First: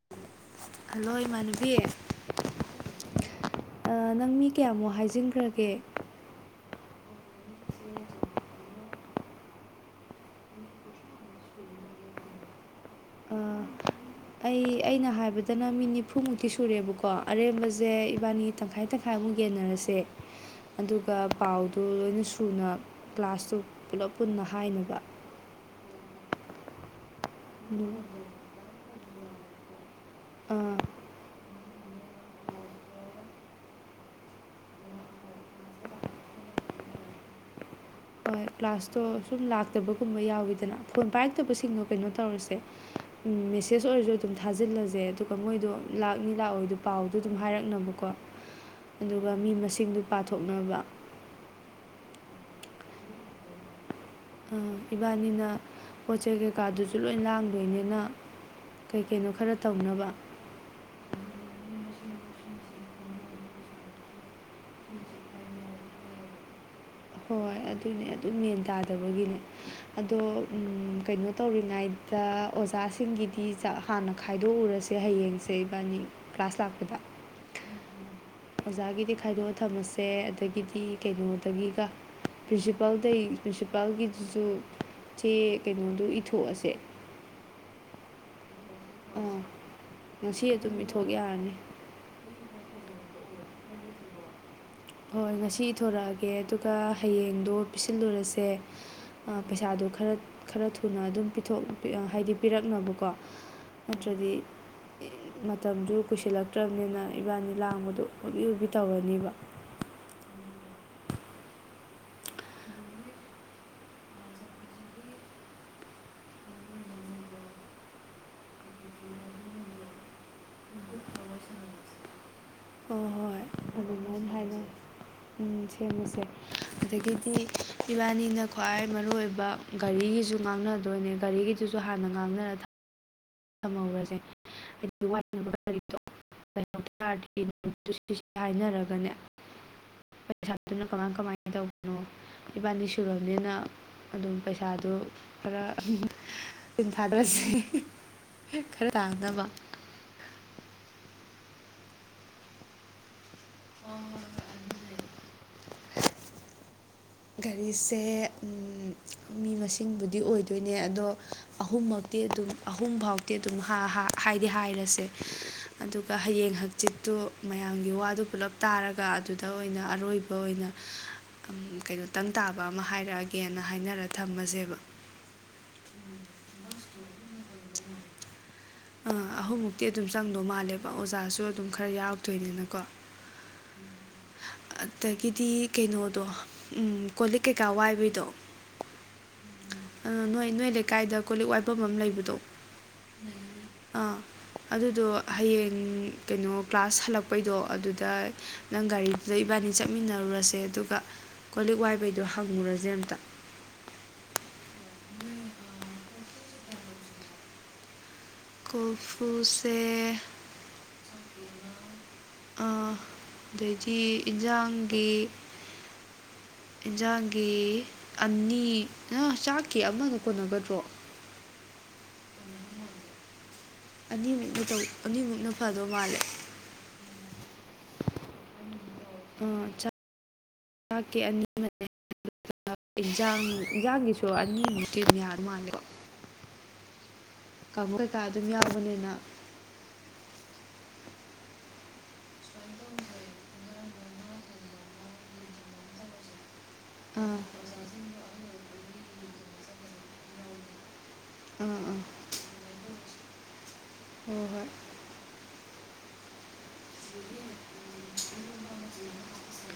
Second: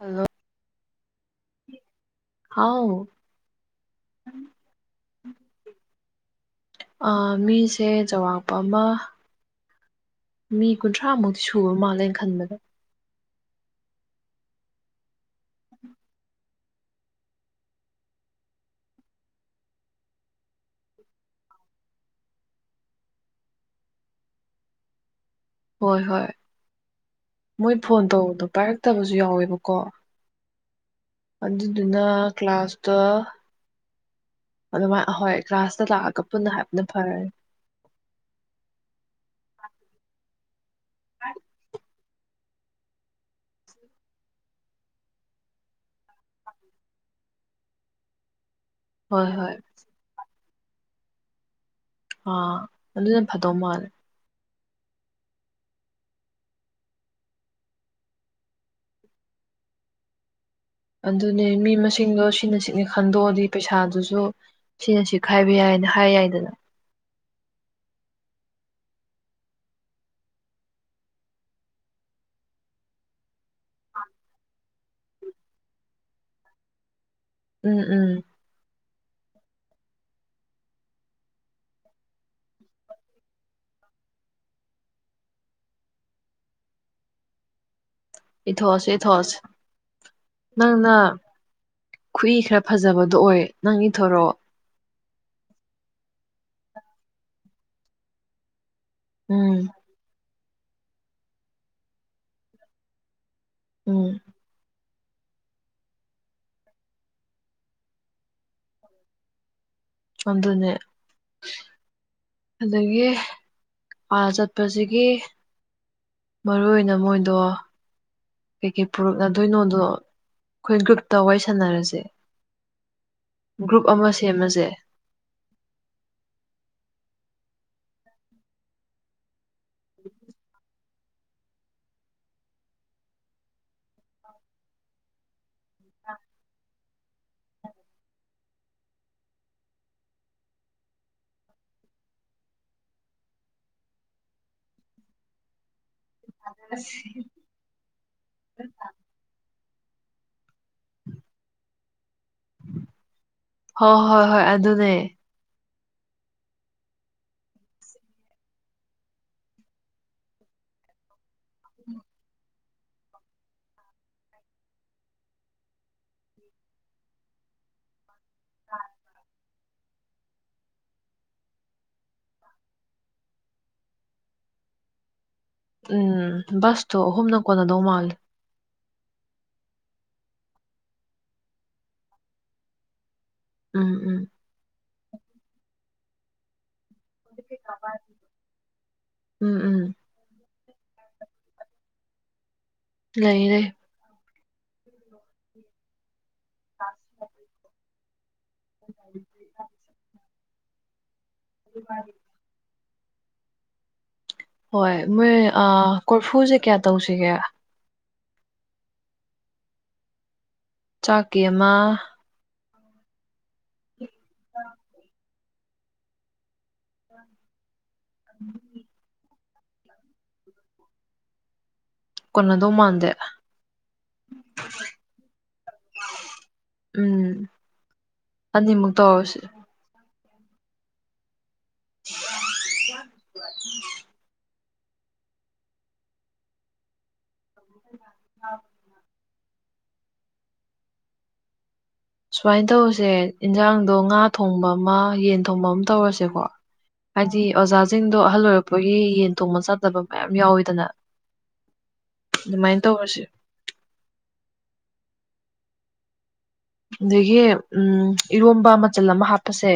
hello hello ꯏꯃꯥꯟꯅꯕꯤ ꯍꯥꯎ [unintelligible] ꯑ ꯅꯪ ꯃꯤ ꯀꯌꯥꯃꯨꯛ ꯍꯥꯏꯖꯤꯟꯈ꯭ꯔꯒꯦ ꯑ ꯃꯤꯁꯦ ꯆꯥꯎꯔꯥꯛꯄ ꯑꯃ ꯃꯤ ꯀꯨꯟꯊ꯭ꯔꯥꯃꯨꯛꯇꯤ ꯁꯨꯕ ꯃꯥꯜꯂꯦ ꯑꯩꯅ ꯈꯟꯕꯗ ꯑ, ꯑꯩ ꯑꯩꯅ ꯍꯥꯏꯕꯗꯅ ꯃꯤ ꯅꯤꯐꯨꯃꯨꯛꯇꯤ ꯁꯨꯔꯦꯕꯀꯣ ꯑꯔꯦꯝꯕꯖꯦ ꯏꯕꯥꯟꯅꯤ ꯇꯪꯈꯥꯏ ꯇꯪꯈꯥꯏꯃꯨꯛ ꯌꯦꯟꯅꯔꯁꯦ ꯑꯗꯨꯒ ꯄꯥꯎꯗꯨ ꯂꯣꯏꯅ ꯁꯨꯅ ꯀ꯭ꯂꯥꯁꯇꯨ ꯄꯨꯂꯞ ꯄꯨꯟꯅ ꯍꯥꯏꯅꯕ ꯍꯣꯏ ꯍꯣꯏ ꯃꯣꯏ ꯐꯣꯟ ꯇꯧꯕꯗꯣ ꯄꯥꯏꯔꯛꯇꯕꯖꯨ ꯌꯥꯎꯋꯦꯕꯀꯣ ꯑꯥ ꯑꯗꯨꯗꯨꯅ ꯀ꯭ꯂꯥꯁꯇ ꯑꯗꯨꯃꯥꯏ ꯑꯍꯣꯏ ꯀ꯭ꯂꯥꯁꯇ ꯂꯥꯛꯑꯒ ꯄꯨꯟꯅ ꯍꯥꯏꯄꯥꯅ ꯐꯔꯅꯤ ꯍꯣꯏ ꯀ꯭ꯂꯥꯁꯇꯣ ꯁꯨꯝ ꯂꯥꯛꯇꯕꯒꯨꯝꯕ ꯌꯥꯎꯋꯤꯗꯅ ꯐꯣꯟ ꯄꯥꯏꯔꯛꯇꯕꯁꯤꯡꯗꯣ ꯀꯩꯅꯣ ꯇꯧꯔꯁꯦ ꯑꯝ ꯃꯦꯁꯦꯁ ꯑꯣꯏꯔꯖꯨ ꯑꯗꯨꯝ ꯊꯥꯖꯤꯜꯂꯖꯦ ꯑꯗꯨꯒ ꯃꯣꯏꯗꯣ ꯂꯥꯛꯅꯤ ꯂꯥꯛꯑꯣꯏꯗꯣ ꯄꯥꯎꯗꯣ ꯑꯗꯨꯝ ꯍꯥꯏꯔꯛꯅꯕꯀꯣ ꯍꯣꯏ ꯑꯗꯨꯒ ꯃꯤ ꯍꯣꯏ ꯃꯁꯤꯡꯗꯨ ꯄꯥꯊꯣꯛꯅꯕ ꯑꯥ ꯑꯗꯨꯅ ꯐꯗꯧ ꯃꯥꯜꯂꯦ ꯑ ꯏꯕꯥꯟꯅꯤꯅ ꯄꯣꯠ ꯆꯩ ꯀꯩꯀꯥꯗꯨꯖꯨ ꯂꯣꯏ ꯂꯥꯡꯗꯣꯏꯅꯤꯅ ꯀꯩꯀꯩꯅꯣ ꯈꯔ ꯇꯧꯅꯕ ꯑꯗꯨꯅꯦ ꯃꯤ ꯃꯁꯤꯡꯗꯣ ꯁꯤꯅ ꯁꯤꯅꯤ ꯈꯟꯗꯣꯛꯑꯗꯤ ꯄꯩꯁꯥꯗꯨꯁꯨ ꯁꯤꯅ ꯁꯤ ꯈꯥꯏꯕ ꯌꯥꯏꯅ ꯍꯥꯏ ꯌꯥꯏꯗꯅ ꯍꯣꯏ ꯑꯗꯨꯅꯦ ꯑꯗꯨ ꯃꯦꯟ ꯇꯥꯗꯕꯒꯤꯅꯦ ꯑꯗꯣ ꯎꯝ ꯀꯩꯅꯣ ꯇꯧꯔꯤꯉꯩꯗ ꯑꯣꯖꯥꯁꯤꯡꯒꯤꯗꯤ ꯆ ꯍꯥꯟꯅ ꯈꯥꯏꯗꯣꯛꯎꯔꯁꯦ ꯍꯌꯦꯡꯁꯦ ꯏꯕꯥꯟꯅꯤ ꯀ꯭ꯂꯥꯁ ꯂꯥꯛꯄꯗ ꯎꯝ ꯎꯝ ꯑꯣꯖꯥꯒꯤꯗꯤ ꯈꯥꯏꯗꯣꯛꯑ ꯊꯝꯃꯁꯦ ꯑꯗꯒꯤꯗꯤ ꯀꯩꯅꯣꯗꯒꯤꯒ ꯄ꯭ꯔꯤꯟꯁꯤꯄꯥꯜꯗꯩ ꯄ꯭ꯔꯤꯟꯁꯤꯄꯥꯜꯒꯤꯗꯨꯖꯨ ꯆꯦ ꯀꯩꯅꯣꯗꯣ ꯏꯊꯣꯛꯑꯁꯦ ꯏꯊꯣꯛꯑꯁꯦ ꯏꯊꯣꯛꯑꯁꯦ ꯑꯥ ꯉꯁꯤ ꯑꯗꯨꯝ ꯅꯪꯅ ꯏꯊꯣꯛ ꯌꯥꯔꯅꯤ ꯈꯨꯏ ꯈꯔ ꯐꯖꯕꯗꯣ ꯑꯣꯏ ꯅꯪ ꯏꯊꯣꯔꯛꯑꯣ ꯍꯣꯏ ꯉꯁꯤ ꯏꯊꯣꯔꯛꯑꯒꯦ ꯑꯗꯨꯒ ꯍꯌꯦꯡꯗꯣ ꯄꯤꯁꯤꯜꯂꯨꯔꯁꯦ ꯑ ꯎꯝ ꯄꯩꯁꯥꯗꯣ ꯈꯔ ꯈꯔ ꯊꯨꯅ ꯑꯗꯨꯝ ꯄꯤꯊꯣꯛ ꯍꯥꯏꯗꯤ ꯄꯤꯔꯛꯅꯕꯀꯣ ꯎꯝ ꯅꯠꯇ꯭ꯔꯗꯤ ꯃꯇꯝꯗꯨ ꯀꯨꯏꯁꯤꯜꯂꯛꯇ꯭ꯔꯝꯅꯤꯅ ꯏꯕꯥꯅꯤ ꯂꯥꯡꯕꯗꯣ ꯍꯣꯕꯦ ꯍꯣꯕꯦ ꯇꯧꯔꯅꯤꯕ ꯑꯗꯨꯅꯦ ꯑꯗꯒꯤ ꯑꯥ ꯆꯠꯄꯖꯤꯒꯤ ꯃꯔꯨꯑꯣꯏꯅ ꯃꯣꯏꯗꯣ ꯀꯩꯀꯩ ꯄꯨꯔꯛꯅꯗꯣꯏꯅꯣꯗꯣ ꯑꯩꯈꯣꯏ ꯒ꯭ꯔꯨꯞꯇ ꯋꯥꯔꯤ ꯁꯥꯟꯅꯔꯖꯦ ꯍꯣ ꯍꯣꯏ ꯒ꯭ꯔꯨꯞ ꯑꯃ ꯑꯗꯨꯃꯥꯏꯅ ꯍꯥꯏꯅ ꯁꯦꯝꯃꯖꯦ ꯎꯝ ꯁꯦꯝꯃꯁꯦ ꯑꯗꯒꯤꯗꯤ ꯏꯕꯥꯅꯤꯅ ꯈ꯭ꯋꯥꯏ ꯃꯔꯨ ꯑꯣꯏꯕ ꯒꯥꯔꯤꯒꯤꯖꯨ ꯉꯥꯡꯅꯗꯣꯏꯅꯦ ꯒꯥꯔꯤꯒꯤ ꯗꯨꯨꯖꯨ ꯍꯥꯟꯅ ꯉꯥꯡꯅꯔ ꯊ [unintelligible] ꯊꯝꯍꯧꯔꯖꯦ ꯍꯥꯏꯗꯤ ꯋꯥꯠꯅꯕ ꯀꯔꯤꯗꯣ [unintelligible] ꯍꯥꯏꯅꯔꯒꯅꯦ ꯄꯩꯁꯥꯗꯨꯅ ꯀꯃꯥꯏ ꯀꯃꯥꯏ ꯇꯧꯕꯅꯣ ꯏꯕꯥꯅꯤ ꯁꯨꯔꯕꯅꯤꯅ ꯑꯗꯨꯝ ꯄꯩꯁꯥꯗꯨ ꯈꯔ ꯇꯤꯟ ꯊꯥꯗꯥꯔꯁꯤ ꯈꯔ ꯇꯥꯡꯅꯕ ꯍꯣ ꯍꯣꯏ ꯍꯣꯏ ꯑꯗꯨꯅꯦ ꯒꯥꯔꯤꯁꯦ ꯎꯝ ꯃꯤ ꯃꯁꯤꯡꯕꯨꯗꯤ ꯑꯣꯏꯗꯣꯏꯅꯦ ꯑꯗꯣ ꯑꯍꯨꯝꯃꯛꯇꯤ ꯑꯗꯨꯝ ꯑꯍꯨꯝ ꯐꯥꯎꯇꯤ ꯑꯗꯨꯝ ꯍꯥ ꯍꯥ ꯍꯥꯏꯗꯤ ꯍꯥꯏꯔꯁꯦ ꯑꯗꯨꯒ ꯍꯌꯦꯡ ꯍꯥꯡꯆꯤꯠꯇꯨ ꯃꯌꯥꯝꯒꯤ ꯋꯥꯗꯨ ꯄꯨꯂꯞ ꯇꯥꯔꯒ ꯑꯗꯨꯗ ꯑꯣꯏꯅ ꯑꯔꯣꯏꯕ ꯑꯣꯏꯅ ꯑꯝ ꯀꯩꯅꯣ ꯇꯪ ꯇꯥꯕꯥ ꯑꯃ ꯍꯥꯏꯔꯛꯑꯒꯦꯅ ꯍꯥꯏꯅꯔ ꯊꯝꯃꯖꯦꯕ ꯎꯝ ꯕꯁꯇꯣ ꯑꯍꯨꯝꯅ ꯀꯣꯟꯅꯗꯧ ꯃꯥꯜꯂꯤ ꯑꯥ ꯑꯍꯨꯝꯃꯨꯛꯇꯤ ꯑꯗꯨꯝ ꯆꯪꯗꯧ ꯃꯥꯜꯂꯦꯕ ꯑꯣꯖꯥꯁꯨ ꯑꯗꯨꯝ ꯈꯔ ꯌꯥꯎꯔꯛꯇꯣꯏꯅꯤꯅꯀꯣ ꯎꯝ ꯎꯝ ꯑꯗꯒꯤꯗꯤ ꯀꯩꯅꯣꯗꯣ ꯎꯝ ꯀꯣꯂꯤꯛ ꯀꯩꯀꯥ ꯋꯥꯏꯕꯩꯗꯣ ꯎꯝ ꯎꯝ ꯑ ꯅꯣꯏ ꯅꯣꯏ ꯂꯩꯀꯥꯏꯗ ꯀꯣꯂꯤꯛ ꯋꯥꯏꯕꯝ ꯑꯃ ꯂꯩꯕꯗꯣ ꯂꯩ ꯂꯩ ꯑꯥ ꯑꯗꯨꯗꯣ ꯍꯌꯦꯡ ꯀꯩꯅꯣ ꯀ꯭ꯂꯥꯁ ꯍꯜꯂꯛꯄꯩꯗꯣ ꯑꯗꯨꯗ ꯅꯪ ꯒꯥꯔꯤꯗꯨꯗ ꯏꯕꯥꯅꯤ ꯆꯠꯃꯤꯟꯅꯔꯨꯔꯁꯦ ꯑꯗꯨꯒ ꯀꯣꯂꯤꯛ ꯋꯥꯏꯕꯩꯗꯣ ꯍꯪꯉꯨꯔꯖꯦ ꯑꯝꯇ ꯍꯣꯏ ꯃꯣꯏ ꯑ ꯀꯣꯔꯐꯨꯖꯦ ꯀꯌꯥ ꯇꯧꯁꯤꯒꯦ ꯀꯣꯔꯐꯨꯁꯦ ꯆꯥꯛꯀꯤ ꯑꯃ ꯑ ꯑꯗꯩꯗꯤ ꯏꯟꯖꯥꯡꯒꯤ ꯏꯟꯖꯥꯡꯒꯤ ꯑꯅꯤ ꯅ ꯆꯥꯛꯀꯤ ꯑꯃꯅ ꯀꯣꯟꯅꯒꯗ꯭ꯔꯣ ꯀꯣꯟꯅꯗꯧ ꯃꯥꯟꯗꯦ ꯑꯅꯤꯃꯨꯛꯅ ꯇꯧ ꯑꯅꯤꯃꯨꯛꯅ ꯐꯗꯧ ꯃꯥꯜꯂꯦ ꯎꯝ ꯑꯅꯤꯃꯨꯛ ꯇꯧꯔꯁꯤ ꯑꯥ ꯆꯥꯛꯀꯤ ꯑꯅꯤ ꯑꯃꯅꯦ [unintelligible] ꯏꯟꯖꯥꯡ ꯏꯟꯖꯥꯡꯒꯤ [unintelligible] ꯗꯣ ꯑꯅꯤꯃꯨꯛꯇꯤ ꯑꯗꯨꯝ ꯌꯥꯗꯧ ꯃꯥꯜꯂꯦꯀꯣ ꯀꯥꯡꯕꯨ ꯀꯩꯀꯥ ꯑꯗꯨꯝ ꯌꯥꯎꯕꯅꯤꯅ ꯁꯨꯃꯥꯏ ꯇꯧꯔꯁꯦ ꯏꯟꯖꯥꯡꯗꯣ ꯉꯥ ꯊꯣꯡꯕ ꯑꯃ ꯌꯦꯟ ꯊꯣꯡꯕ ꯑꯃ ꯇꯧꯔꯁꯦꯀꯣ ꯑꯥ ꯍꯥꯏꯗꯤ ꯑꯣꯖꯥꯖꯤꯡꯗꯣ ꯑꯍꯜ ꯑꯣꯏꯔꯛꯄꯒꯤ ꯌꯦꯟ ꯊꯣꯡꯕ ꯆꯥꯗꯕ ꯃꯌꯥꯝ ꯌꯥꯎꯋꯤꯗꯅ ꯑꯥ ꯑꯥ ꯑꯗꯨꯃꯥꯏ ꯇꯧꯔꯁꯤ ꯍꯣꯏ ꯍꯣꯏ ꯑꯗꯒꯤ ꯎꯝ ꯏꯔꯣꯝꯕ ꯃꯆꯜ ꯑꯃ ꯍꯥꯞꯄꯁꯦ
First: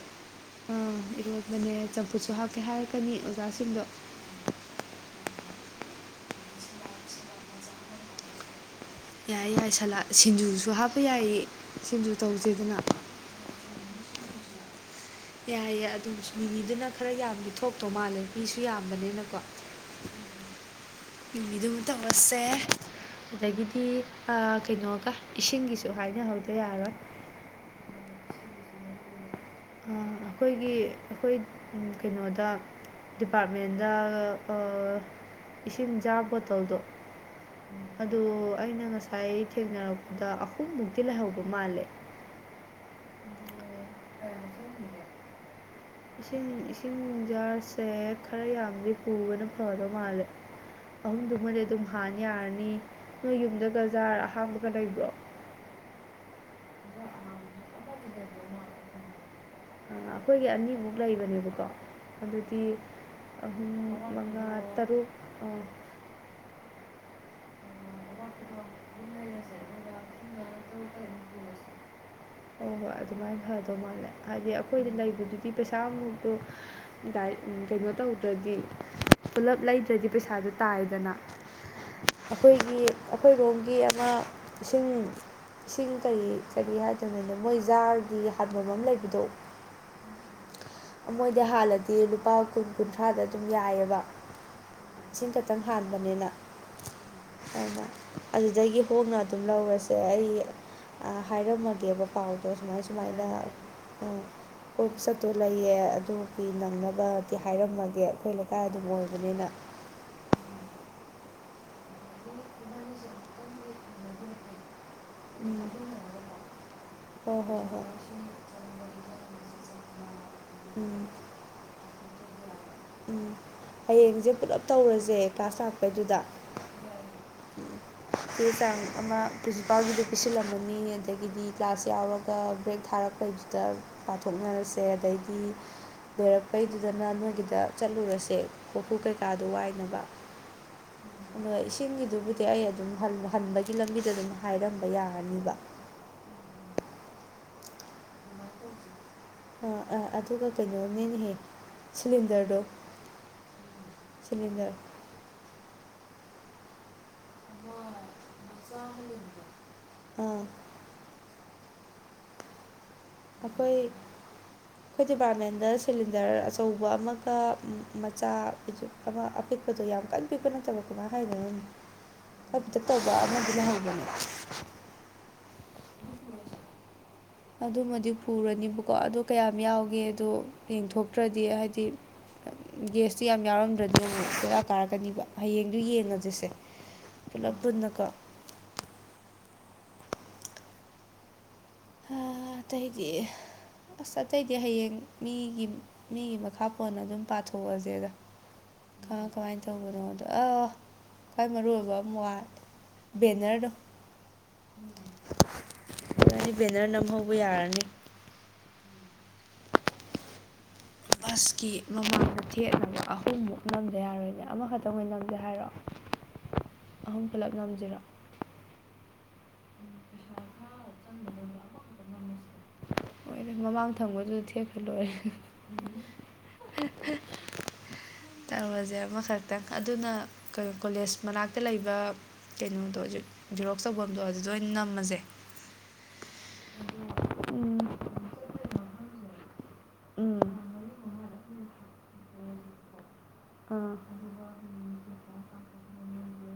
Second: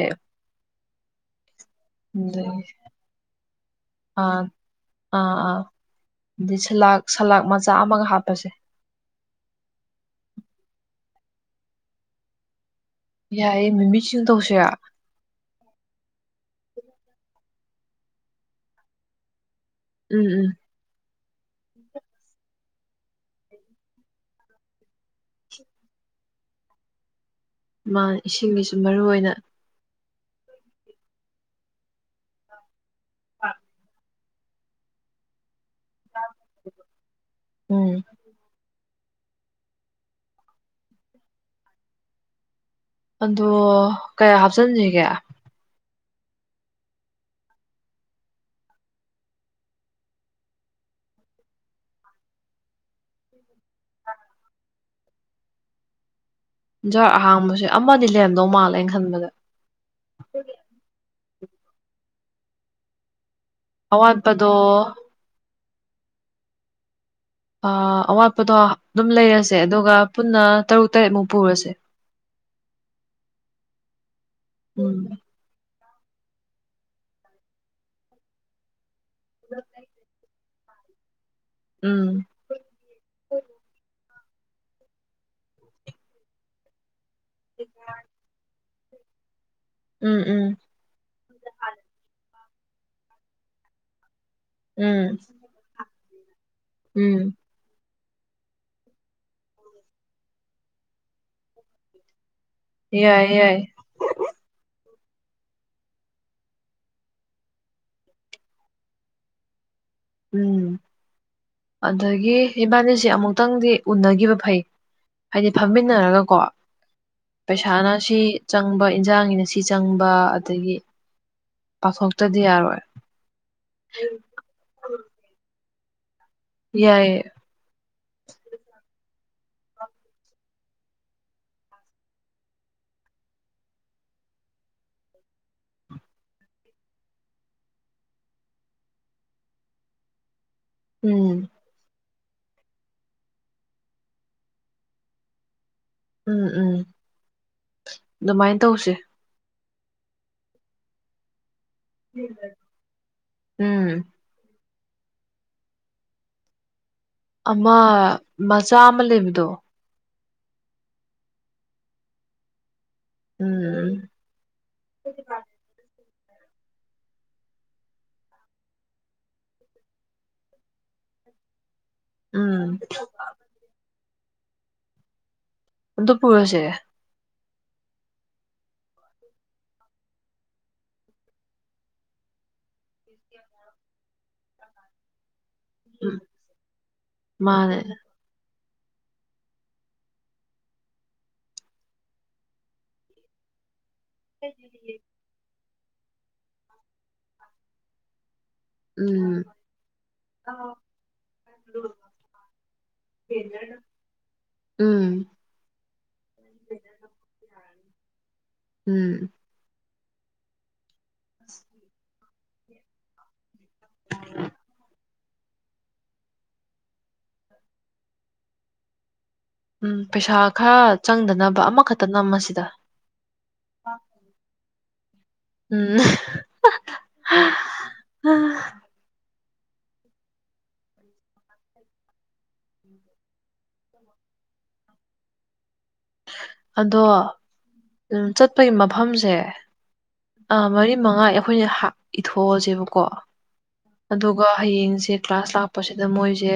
ꯑꯥ ꯏꯔꯣꯟꯕꯅꯦ ꯆꯝꯐꯨꯠꯁꯨ ꯍꯥꯞꯀꯦ ꯑꯗꯒꯤ ꯍꯥꯏꯔꯛꯀꯅꯤ ꯑꯣꯖꯥꯁꯤꯡꯗꯣ ꯑꯥ ꯑꯥ ꯑꯥ ꯑꯗꯤ ꯁꯂꯥꯥꯛ ꯁꯂꯥꯗ ꯃꯆꯥ ꯑꯃꯒ ꯍꯥꯞꯄꯁꯦ ꯌꯥꯏ ꯌꯥꯏ ꯁꯂꯥ ꯁꯤꯡꯖꯨꯁꯨ ꯍꯥꯞꯄ ꯌꯥꯏꯌꯦ ꯁꯤꯡꯖꯨ ꯇꯧꯁꯦꯗꯅ ꯌꯥꯏꯌꯦ ꯃꯤꯃꯤꯁꯤꯡꯁꯨ ꯇꯧꯁꯤꯔꯥ ꯌꯥꯏꯌꯦ ꯑꯗꯨꯝ ꯃꯤꯅꯤꯗꯨꯅ ꯈꯔ ꯌꯥꯝꯃꯤ ꯊꯣꯛꯇꯣ ꯃꯥꯜꯂꯦ ꯃꯤꯁꯨ ꯌꯥꯝꯕꯅꯤꯅꯀꯣ ꯎꯝ ꯎꯝ ꯃꯤꯃꯤꯗꯨꯕꯨ ꯇꯧꯔꯁꯦ ꯑꯗꯒꯤꯗꯤ ꯑ ꯀꯩꯅꯣꯒ ꯏꯁꯤꯡꯒꯤꯁꯨ ꯍꯥꯏꯅꯍꯧꯗ ꯌꯥꯔꯣꯏ ꯃꯥ ꯏꯁꯤꯡꯒꯤꯁꯨ ꯃꯔꯨꯏ ꯑꯣꯏꯅ ꯑꯥ ꯑꯩꯈꯣꯏꯒꯤ ꯑꯩꯈꯣꯏ ꯀꯩꯅꯣꯗ ꯗꯤꯄꯥꯔꯠꯃꯦꯟꯗ ꯏꯁꯤꯡ ꯆꯥ ꯕꯣꯇꯜꯗꯣ ꯎꯝ ꯎ ꯑꯩꯅ ꯉꯁꯥꯏ ꯊꯦꯡꯅꯔꯛꯄꯗ ꯑꯍꯨꯝ ꯃꯨꯛꯇꯤ ꯂꯩꯍꯧꯕ ꯃꯥꯜꯂꯦ ꯑꯗꯣ ꯀꯌꯥ ꯍꯥꯞꯆꯤꯟꯁꯤꯒꯦ ꯏꯁꯤꯡ ꯏꯁꯤꯡꯖꯁꯦ ꯈꯔ ꯌꯥꯝꯗꯤ ꯍꯨꯕꯅ ꯐꯗꯧ ꯃꯥꯜꯂꯦ ꯑꯍꯨꯝꯗꯨꯃꯗꯤ ꯑꯗꯨꯝ ꯍꯥꯟꯅ ꯌꯥꯔꯅꯤ ꯅꯣꯏ ꯌꯨꯝꯗꯒ ꯖꯥꯔ ꯑꯍꯥꯡꯕꯒ ꯂꯩꯕ꯭ꯔꯣ ꯖꯥꯔ ꯑꯍꯥꯡꯕꯁꯦ ꯑꯃꯗꯤ ꯂꯩꯔꯝꯗꯧ ꯃꯥꯜꯂꯦ ꯑꯩꯅ ꯈꯟꯕꯗ ꯑꯩꯈꯣꯏꯒꯤ ꯑꯅꯤꯃꯨꯛ ꯂꯩꯕꯅꯦꯕꯀꯣ ꯑꯗꯨꯗꯤ ꯑꯍꯨꯝ ꯃꯉꯥ ꯑꯋꯥꯠꯄꯗꯣ ꯇꯔꯨꯛ ꯑ ꯑ ꯑꯋꯥꯠꯄꯗꯣ ꯑꯗꯨꯝ ꯂꯩꯔꯁꯦ ꯑꯗꯨꯒ ꯄꯨꯟꯅ ꯇꯔꯨꯛ ꯇꯔꯦꯠꯃꯨꯛ ꯄꯨꯔꯁꯦ ꯍꯣ ꯍꯣꯏ ꯑꯗꯨꯃꯥꯏꯅ ꯐꯗꯧ ꯃꯥꯜꯂꯦ ꯍꯥꯏꯗꯤ ꯑꯩꯈꯣꯏꯗꯤ ꯎꯝ ꯂꯩꯕꯗꯨꯏ ꯗꯤ ꯄꯩꯁꯥꯃꯨꯛꯇꯣ ꯀꯩꯅꯣ ꯇꯧꯗ꯭ꯔꯗꯤ ꯄꯨꯜꯂꯞ ꯂꯩꯗ꯭ꯔꯗꯤ ꯄꯩꯁꯥꯗꯨ ꯇꯥꯔꯦꯗꯅ ꯎꯝ ꯑꯈꯣꯏꯒꯤ ꯑꯈꯣꯏꯔꯣꯝꯒꯤ ꯑꯃ ꯏꯁꯤꯡ ꯏꯁꯤꯡ ꯀꯔꯤ ꯀꯔꯤ ꯍꯥꯏꯗꯣꯏꯅ ꯃꯣꯏ ꯖꯥꯔꯒꯤ ꯍꯥꯠꯐꯝ ꯑꯃ ꯂꯩꯕꯗꯣ ꯎꯝ ꯎꯝ ꯃꯣꯏꯗꯤ ꯍꯥꯜꯂꯗꯤ ꯂꯨꯄꯥ ꯀꯨꯟ ꯀꯨꯟꯊ꯭ꯔꯥꯗ ꯑꯗꯨꯝ ꯎꯝ ꯌꯥꯏꯑꯕꯁꯤꯡ ꯈꯤꯇꯪ ꯍꯥꯟꯕꯅꯤꯅ ꯎꯝ ꯍꯣ ꯍꯣꯏ ꯑꯗꯨꯗꯒꯤ ꯍꯣꯡꯅ ꯑꯗꯨꯝ ꯂꯧꯔꯁꯦ ꯑꯩ ꯑ ꯍꯥꯏꯔꯝꯃꯒꯦꯕ ꯄꯥꯎꯗ ꯁꯨꯃꯥꯏ ꯌꯥꯏ ꯁꯨꯃꯥꯏꯅ ꯌꯥꯏ ꯎꯝ ꯎꯞꯆꯠꯇꯣ ꯂꯩꯌꯦ ꯑꯗꯨꯤ ꯅꯪꯅꯕꯗꯤ ꯍꯥꯏꯔꯝꯃꯒꯦ ꯑꯩꯈꯣꯏ ꯂꯩꯀꯥꯏ ꯑꯗꯨꯝ ꯑꯣꯏꯕꯅꯤꯅ ꯎꯝ ꯑꯗꯒꯤ ꯏꯕꯥꯅꯤꯁꯦ ꯑꯃꯨꯛꯇꯪꯗꯤ ꯎꯅꯈꯤꯕ ꯐꯩ ꯍꯥꯏꯗꯤ ꯎꯝ ꯐꯝꯃꯤꯟꯅꯔꯒꯀꯣ ꯍꯣꯏ ꯍꯣꯏ ꯍꯣꯏ ꯄꯩꯁꯥꯅ ꯁꯤ ꯆꯪꯕ ꯏꯟꯖꯥꯡꯒꯤꯅ ꯁꯤ ꯆꯪꯕ ꯑꯗꯒꯤ ꯎꯝ ꯄꯥꯊꯣꯛꯇꯗꯤ ꯌꯥꯔꯣꯏ ꯎꯝ ꯍꯌꯦꯡꯁꯦ ꯄꯨꯂꯞ ꯇꯧꯔꯁꯦ ꯀ꯭ꯂꯥꯁ ꯂꯥꯛꯄꯩꯗꯨꯗ ꯌꯥꯏꯌꯦ ꯆꯦ ꯆꯥꯡ ꯑꯃ ꯄ꯭ꯔꯤꯟꯁꯤꯄꯥꯜꯒꯤꯗ ꯄꯤꯁꯤꯜꯂꯝꯃꯅꯤ ꯑꯗꯒꯤꯗꯤ ꯀ꯭ꯂꯥꯁ ꯌꯥꯎꯔꯒ ꯕ꯭ꯔꯦꯛ ꯊꯥꯔꯛꯄ ꯑꯩꯈꯣꯏꯗꯨꯗ ꯄꯥꯊꯣꯛꯅꯔꯁꯦ ꯑꯗꯩꯗꯤ ꯂꯣꯏꯔꯛꯄꯩꯗꯨꯗꯅ ꯅꯣꯏꯒꯤꯗ ꯆꯠꯂꯨꯔꯁꯦ ꯀꯣꯔꯐꯨ ꯀꯩꯀꯥꯗꯣ ꯋꯥꯏꯅꯕ [inaudible] ꯎꯝ ꯑꯗꯨꯒ ꯏꯁꯤꯡꯒꯤꯗꯨꯕꯨꯗꯤ ꯑꯩ ꯑꯗꯨꯝ ꯍꯟꯕꯒꯤ ꯂꯝꯕꯤꯗ ꯑꯗꯨꯝ ꯍꯥꯏꯔꯝꯕ ꯌꯥꯔꯅꯤꯕ ꯎꯝ ꯎꯝ ꯑꯗꯨꯃꯥꯏꯅ ꯇꯧꯁꯦ ꯑꯥ ꯑꯥ ꯑꯗꯨꯒ ꯀꯩꯅꯣꯅꯤꯅꯦꯍꯦ ꯁꯤꯂꯤꯟꯗꯔꯗꯣ ꯎꯝ ꯁꯤꯂꯤꯦꯟꯗꯔ ꯑꯃ ꯃꯆꯥ ꯑꯃ ꯂꯩꯕꯗꯣ ꯑꯥ ꯑꯩꯈꯣꯏ ꯎꯝ ꯑꯈꯣꯏ ꯗꯤꯄꯥꯔꯠꯃꯦꯟꯗ ꯁꯤꯂꯤꯟꯗꯔ ꯑꯆꯧꯕ ꯑꯃꯒ ꯃꯆꯥ ꯄꯤꯖꯨ ꯀꯃ ꯑꯄꯤꯛꯄꯗꯣ ꯌꯥꯝ ꯀꯟ ꯄꯤꯛꯄ ꯅꯠꯇꯕ ꯀꯃꯥꯏ ꯍꯥꯏꯗꯣꯏꯅꯣ ꯎꯝ ꯈꯪꯗꯦ [unintelligible] ꯍꯧꯕꯅꯦ ꯑꯗꯨ ꯄꯨꯔꯁꯦ ꯑꯗꯨꯃꯗꯤ ꯄꯨꯔꯅꯤꯕꯀꯣ ꯑꯗꯨ ꯀꯌꯥꯝ ꯌꯥꯎꯒꯦ ꯑꯗꯣ ꯌꯦꯡꯊꯣꯛꯇ꯭ꯔꯗꯤ ꯍꯥꯏꯗꯤ ꯒꯦꯁꯇꯨ ꯌꯥꯝ ꯌꯥꯎꯔꯝꯗ꯭ꯔꯗꯤꯅꯦ ꯑꯃꯨꯛ ꯕꯦꯔꯥ ꯀꯥꯔꯛꯀꯅꯤꯕ ꯍꯌꯦꯡꯗꯨ ꯎꯝ ꯌꯦꯡꯉꯁꯤꯁꯦ ꯄꯨꯂꯞ ꯃꯥꯅꯦ ꯄꯨꯟꯅꯀꯣ ꯑ ꯑꯇꯩꯗꯤ ꯑꯁ ꯑꯇꯩꯗꯤ ꯍꯌꯦꯡ ꯃꯤꯒꯤ ꯃꯤꯒꯤ ꯃꯈꯥ ꯄꯣꯟꯅ ꯑꯗꯨꯝ ꯄꯥꯊꯣꯛꯑꯁꯦꯗ ꯀꯃ ꯎꯝ ꯀꯃꯥꯏꯅ ꯇꯧꯕꯅꯣꯗꯣ ꯑ ꯈ꯭ꯋꯥꯏ ꯃꯔꯨ ꯑꯣꯏꯕ ꯑꯃ ꯋꯥ ꯕꯦꯅꯔꯗꯣ ꯎꯝ ꯍꯥꯏꯗꯤ ꯕꯦꯅꯔ ꯅꯝꯍꯧꯕ ꯌꯥꯔꯅꯤ ꯎꯝ ꯕꯁꯀꯤ ꯃꯃꯥꯡ ꯊꯦꯠꯅꯕ ꯑꯍꯨꯝꯃꯨꯛ ꯅꯝꯗ ꯌꯥꯔꯣꯏꯅꯦ ꯑꯃꯈꯛꯇꯪ ꯑꯣꯏꯅ ꯅꯝꯖꯦ ꯍꯥꯏꯔꯣ ꯑꯍꯨꯝ ꯄꯨꯂꯞ ꯉꯝꯁꯤꯔꯣ ꯎꯝ ꯄꯩꯁꯥ ꯈꯔ ꯆꯪꯗꯅꯕ ꯑꯃꯈꯛꯇ ꯅꯝꯃꯁꯤꯗ ꯍꯣꯏꯗ ꯃꯃꯥꯡ ꯊꯪꯕꯗꯨꯗ ꯊꯦꯠꯈ꯭ꯔꯥ ꯂꯣꯏꯔꯦ ꯎꯝ [unintelligible] ꯇꯧꯔꯨꯔꯁꯦ ꯑꯃꯈꯛꯇꯪ ꯑꯗꯨꯅ ꯀꯣꯂꯦꯖ ꯃꯅꯥꯛꯇ ꯂꯩꯕ ꯀꯩꯅꯣꯗꯣ ꯖꯦ ꯔꯣꯛꯁ ꯇꯧꯐꯝꯗꯣ ꯑꯗꯨꯗ ꯑꯣꯏꯅ ꯅꯝꯃꯁꯦ ꯑꯗꯣ ꯎꯝ ꯆꯠꯄꯒꯤ ꯃꯐꯝꯁꯦ ꯎꯝ ꯑ ꯃꯔꯤ ꯃꯉꯥ ꯑꯩꯈꯣꯏꯅ ꯏꯊꯣꯛꯑꯁꯦꯕꯀꯣ ꯑꯥ ꯑꯗꯨꯒ ꯍꯌꯦꯡꯁꯦ ꯀ꯭ꯂꯥꯁ ꯂꯥꯛꯄꯁꯤꯗ ꯃꯣꯏꯁꯦ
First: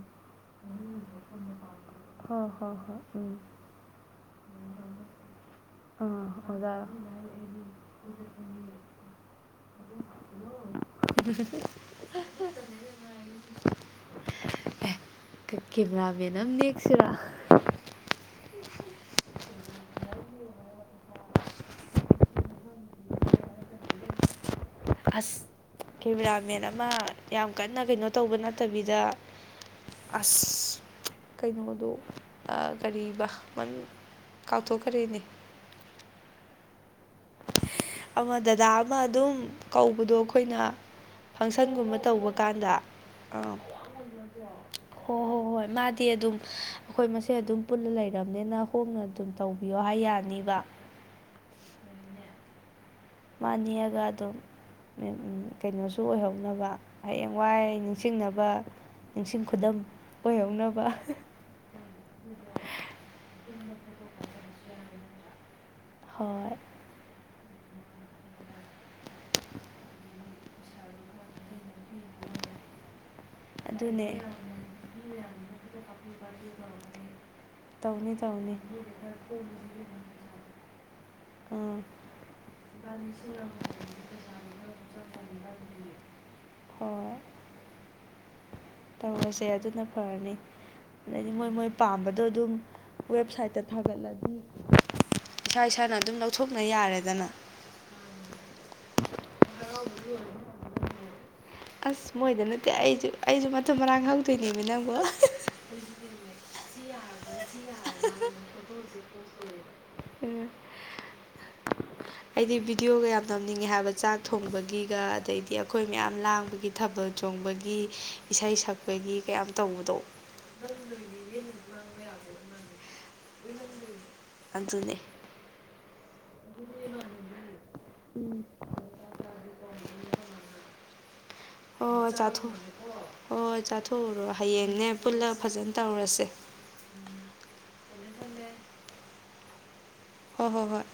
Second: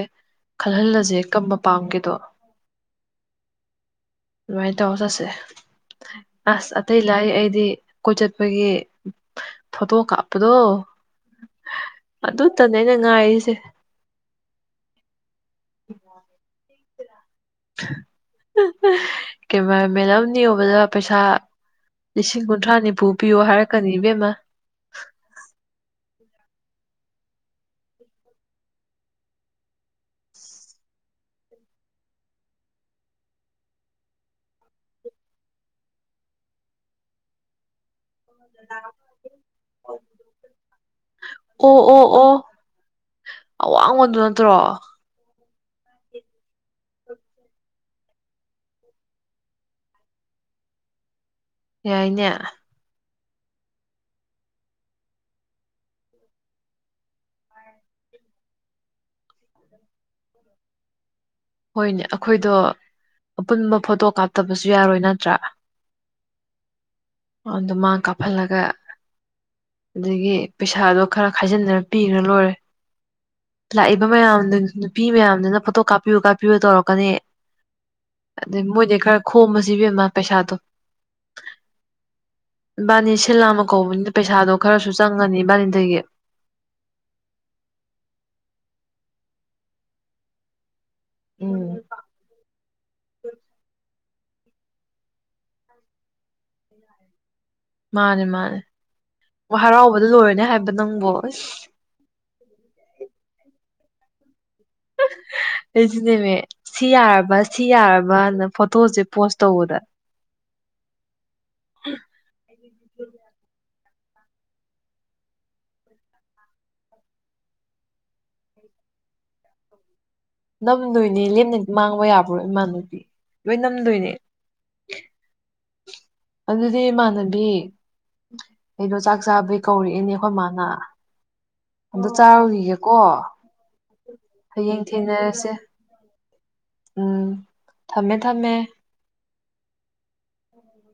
ꯈꯜꯍꯜꯂꯁꯦ ꯀꯝꯕ ꯄꯥꯝꯒꯦꯗꯣ ꯍꯣ ꯍꯣ ꯍꯣꯏ ꯎꯝ ꯑꯗꯨꯃꯥꯏꯅ ꯇꯧꯔ ꯆꯠꯁꯦ ꯑꯥ ꯑꯁ ꯑꯣꯖꯥ ꯑꯇꯩ ꯂꯥꯏꯔꯤ ꯑꯩꯗꯤ ꯀꯣꯏꯆꯠꯄꯒꯤ ꯐꯣꯇꯣ ꯀꯥꯞꯄꯗꯣ ꯑꯗꯨꯇꯅꯦ ꯑꯩꯅ ꯉꯥꯏꯔꯤꯁꯦ ꯑꯦꯍ ꯀꯦꯃꯦꯔꯥꯃꯦꯟ ꯑꯃ ꯅꯦꯛꯁꯤꯔꯥ ꯀꯦꯃꯦꯔꯥꯃꯦꯟ ꯑꯃ ꯅꯦꯛꯎꯕꯗ ꯄꯩꯁꯥ ꯂꯤꯁꯤꯡ ꯀꯨꯟꯊ꯭ꯔꯥ ꯅꯤꯐꯨ ꯄꯤꯌꯣ ꯍꯥꯏꯔꯛꯀꯅꯤ ꯏꯕꯦꯝꯃ ꯑꯁ ꯀꯦꯃꯦꯔꯥꯃꯦꯟ ꯑꯃ ꯌꯥꯝ ꯀꯟꯅ ꯀꯩꯅꯣ ꯇꯧꯕ ꯅꯠꯇꯕꯤꯗ ꯑꯁ ꯀꯩꯅꯣꯗꯣ ꯑ ꯀꯔꯤꯕ ꯃꯃꯤꯡ ꯀꯥꯎꯊꯣꯛꯈꯔꯦꯅꯦ ꯑꯃ ꯗꯥꯗꯥ ꯑꯃ ꯑꯗꯨꯝ ꯀꯧꯕꯗꯣ ꯑꯈꯣꯏꯅ ꯑꯣ ꯐꯪꯁꯟꯒꯨꯝꯕ ꯑꯣ ꯇꯧꯕ ꯑꯣ ꯀꯥꯟꯗ ꯑ ꯑꯋꯥꯡꯕꯗꯨ ꯅꯠꯇ꯭ꯔꯣ ꯍꯣ ꯍꯣ ꯍꯣꯏ ꯃꯥꯗꯤ ꯑꯗꯨꯝ ꯑꯩꯈꯣꯏ ꯃꯁꯦꯟ ꯑꯗꯨꯝ ꯄꯨꯟꯅ ꯂꯩꯔꯕꯅꯤꯅ ꯍꯣꯡꯅ ꯑꯗꯨꯝ ꯇꯧꯕꯤꯌꯣ ꯍꯥꯏ ꯌꯥꯅꯤꯕ ꯌꯥꯏꯅꯦ ꯃꯥ ꯅꯦꯛꯑꯒ ꯑꯗꯨꯝ ꯎꯝ ꯀꯩꯅꯣꯁꯨ ꯑꯣꯏꯍꯧꯅꯕ ꯍꯌꯦꯡꯋꯥꯏ ꯅꯤꯡꯁꯤꯡꯅꯕ ꯅꯤꯡꯁꯤꯡ ꯈꯨꯗꯝ ꯑꯣꯏꯍꯧꯅꯕ ꯍꯣꯏꯅꯦ ꯑꯈꯣꯏꯗꯣ ꯑꯄꯨꯟꯕ ꯐꯣꯇꯣ ꯀꯥꯞꯇꯕꯁꯨ ꯌꯥꯔꯣꯏ ꯅꯠꯇ꯭ꯔꯥ ꯍꯣꯏ ꯑꯗꯨ ꯃꯥ ꯀꯥꯞꯍꯜꯂꯒ ꯑꯗꯒꯤ ꯄꯩꯁꯥꯗꯣ ꯈꯔ ꯈꯥꯏꯖꯤꯟꯅꯔ ꯄꯤꯒ꯭ꯔ ꯂꯣꯏꯔꯦ ꯂꯥꯛꯏꯕ ꯑꯗꯨꯅꯦ ꯃꯌꯥꯝꯗꯨ ꯅꯨꯄꯤ ꯃꯌꯥꯝꯗꯨꯅ ꯐꯣꯇꯣ ꯀꯥꯞꯄꯤꯌꯨ ꯀꯥꯞꯄꯤꯌꯨ ꯇꯧꯔꯛꯀꯅꯤ ꯇꯧꯅꯤ ꯇꯧꯅꯤ [unintelligible] ꯏꯕꯦꯝꯃꯥ ꯄꯩꯁꯥꯇꯣ ꯑꯥ ꯏꯕꯥꯅꯤ ꯁꯤꯜꯂꯥꯝꯕ ꯀꯧꯕꯅꯤꯅ ꯄꯩꯁꯥꯗꯣ ꯈꯔꯁꯨ ꯆꯪꯉꯅꯤ ꯏꯕꯥꯅꯤꯗꯒꯤ ꯑꯣꯍ ꯇꯧꯔꯁꯦ ꯑꯗꯨꯅ ꯐꯔꯅꯤ ꯑꯗꯩꯗꯤ ꯃꯣꯏ ꯃꯣꯏ ꯎꯝ ꯄꯥꯝꯕꯗꯣ ꯑꯗꯨꯝ ꯋꯦꯕꯁꯥꯏꯠꯇ ꯊꯥꯒꯠꯂꯗꯤ ꯏꯁꯥ ꯏꯁꯥꯅ ꯑꯗꯨꯝ ꯂꯧꯊꯣꯛꯅ ꯌꯥꯔꯦꯗꯅ ꯃꯥꯅꯦ ꯃꯥꯅꯦ ꯃ‌ꯣ ꯍꯔꯥꯎꯕꯗ ꯂꯣꯏꯔꯅꯦ ꯍꯥꯏꯕ ꯅꯪꯕꯣ ꯑꯁ ꯃꯣꯏꯗ ꯅꯠꯇꯦ ꯑꯩꯁꯨ ꯑꯩꯁꯨ ꯃꯊꯨꯝ ꯃꯔꯥꯡ ꯍꯧꯗꯣꯏꯅꯦꯃꯤ ꯅꯪꯕꯣ ꯑꯩꯖꯨꯅꯦꯃꯦ ꯁꯤ ꯌꯥꯔꯕ ꯁꯤ ꯌꯥꯔꯕꯅ ꯐꯣꯇꯣꯁꯦ ꯄꯣꯁ ꯇꯧꯕꯗ ꯎꯝ ꯑꯩꯗꯤ ꯕꯤꯗꯤꯑꯣꯒ ꯌꯥꯝ ꯅꯝꯅꯤꯡꯉꯦ ꯍꯥꯏꯕ ꯆꯥꯛ ꯊꯣꯡꯕꯒꯤꯒ ꯑꯗꯩꯗꯤ ꯑꯈꯣꯏ ꯃꯌꯥꯝ ꯂꯥꯡꯕꯒꯤ ꯊꯥꯕꯜ ꯆꯣꯡꯕꯒꯤ ꯏꯁꯩ ꯁꯛꯄꯒꯤꯒ ꯌꯥꯝ ꯇꯧꯕꯗꯣ ꯅꯝꯗꯣꯏꯅꯦ ꯂꯦꯝꯅꯗꯤ ꯃꯥꯡꯕ ꯌꯥꯕ꯭ꯔꯣ ꯏꯃꯥꯟꯅꯕꯤ ꯂꯣꯏ ꯅꯝꯗꯣꯏꯅꯦ ꯑꯗꯨꯅꯦ ꯑꯗꯨꯗꯤ ꯏꯃꯥꯟꯅꯕꯤ ꯎꯝ ꯑꯩꯗꯣ ꯆꯥꯛ ꯆꯥꯕꯩ ꯀꯧꯔꯛꯑꯦꯅꯦ ꯑꯈꯣꯏ ꯃꯥꯅ ꯍꯣꯏ ꯑꯝꯇ ꯍꯣꯏ ꯆꯥꯊꯣꯛ ꯆꯥꯔꯨꯈꯤꯒꯦꯀꯣ ꯍꯣꯏ ꯍꯣꯏ ꯆꯥꯊꯣꯛꯎꯔꯣ ꯍꯌꯦꯡ ꯍꯌꯦꯡꯅꯦ ꯄꯨꯜꯂꯒ ꯊꯦꯡꯅꯔꯁꯦ ꯐꯖꯅ ꯇꯧꯔꯁꯦ ꯎꯝ ꯊꯝꯃꯦ ꯊꯝꯃꯦ ꯍꯣꯏ ꯍꯣꯏ ꯍꯣꯏ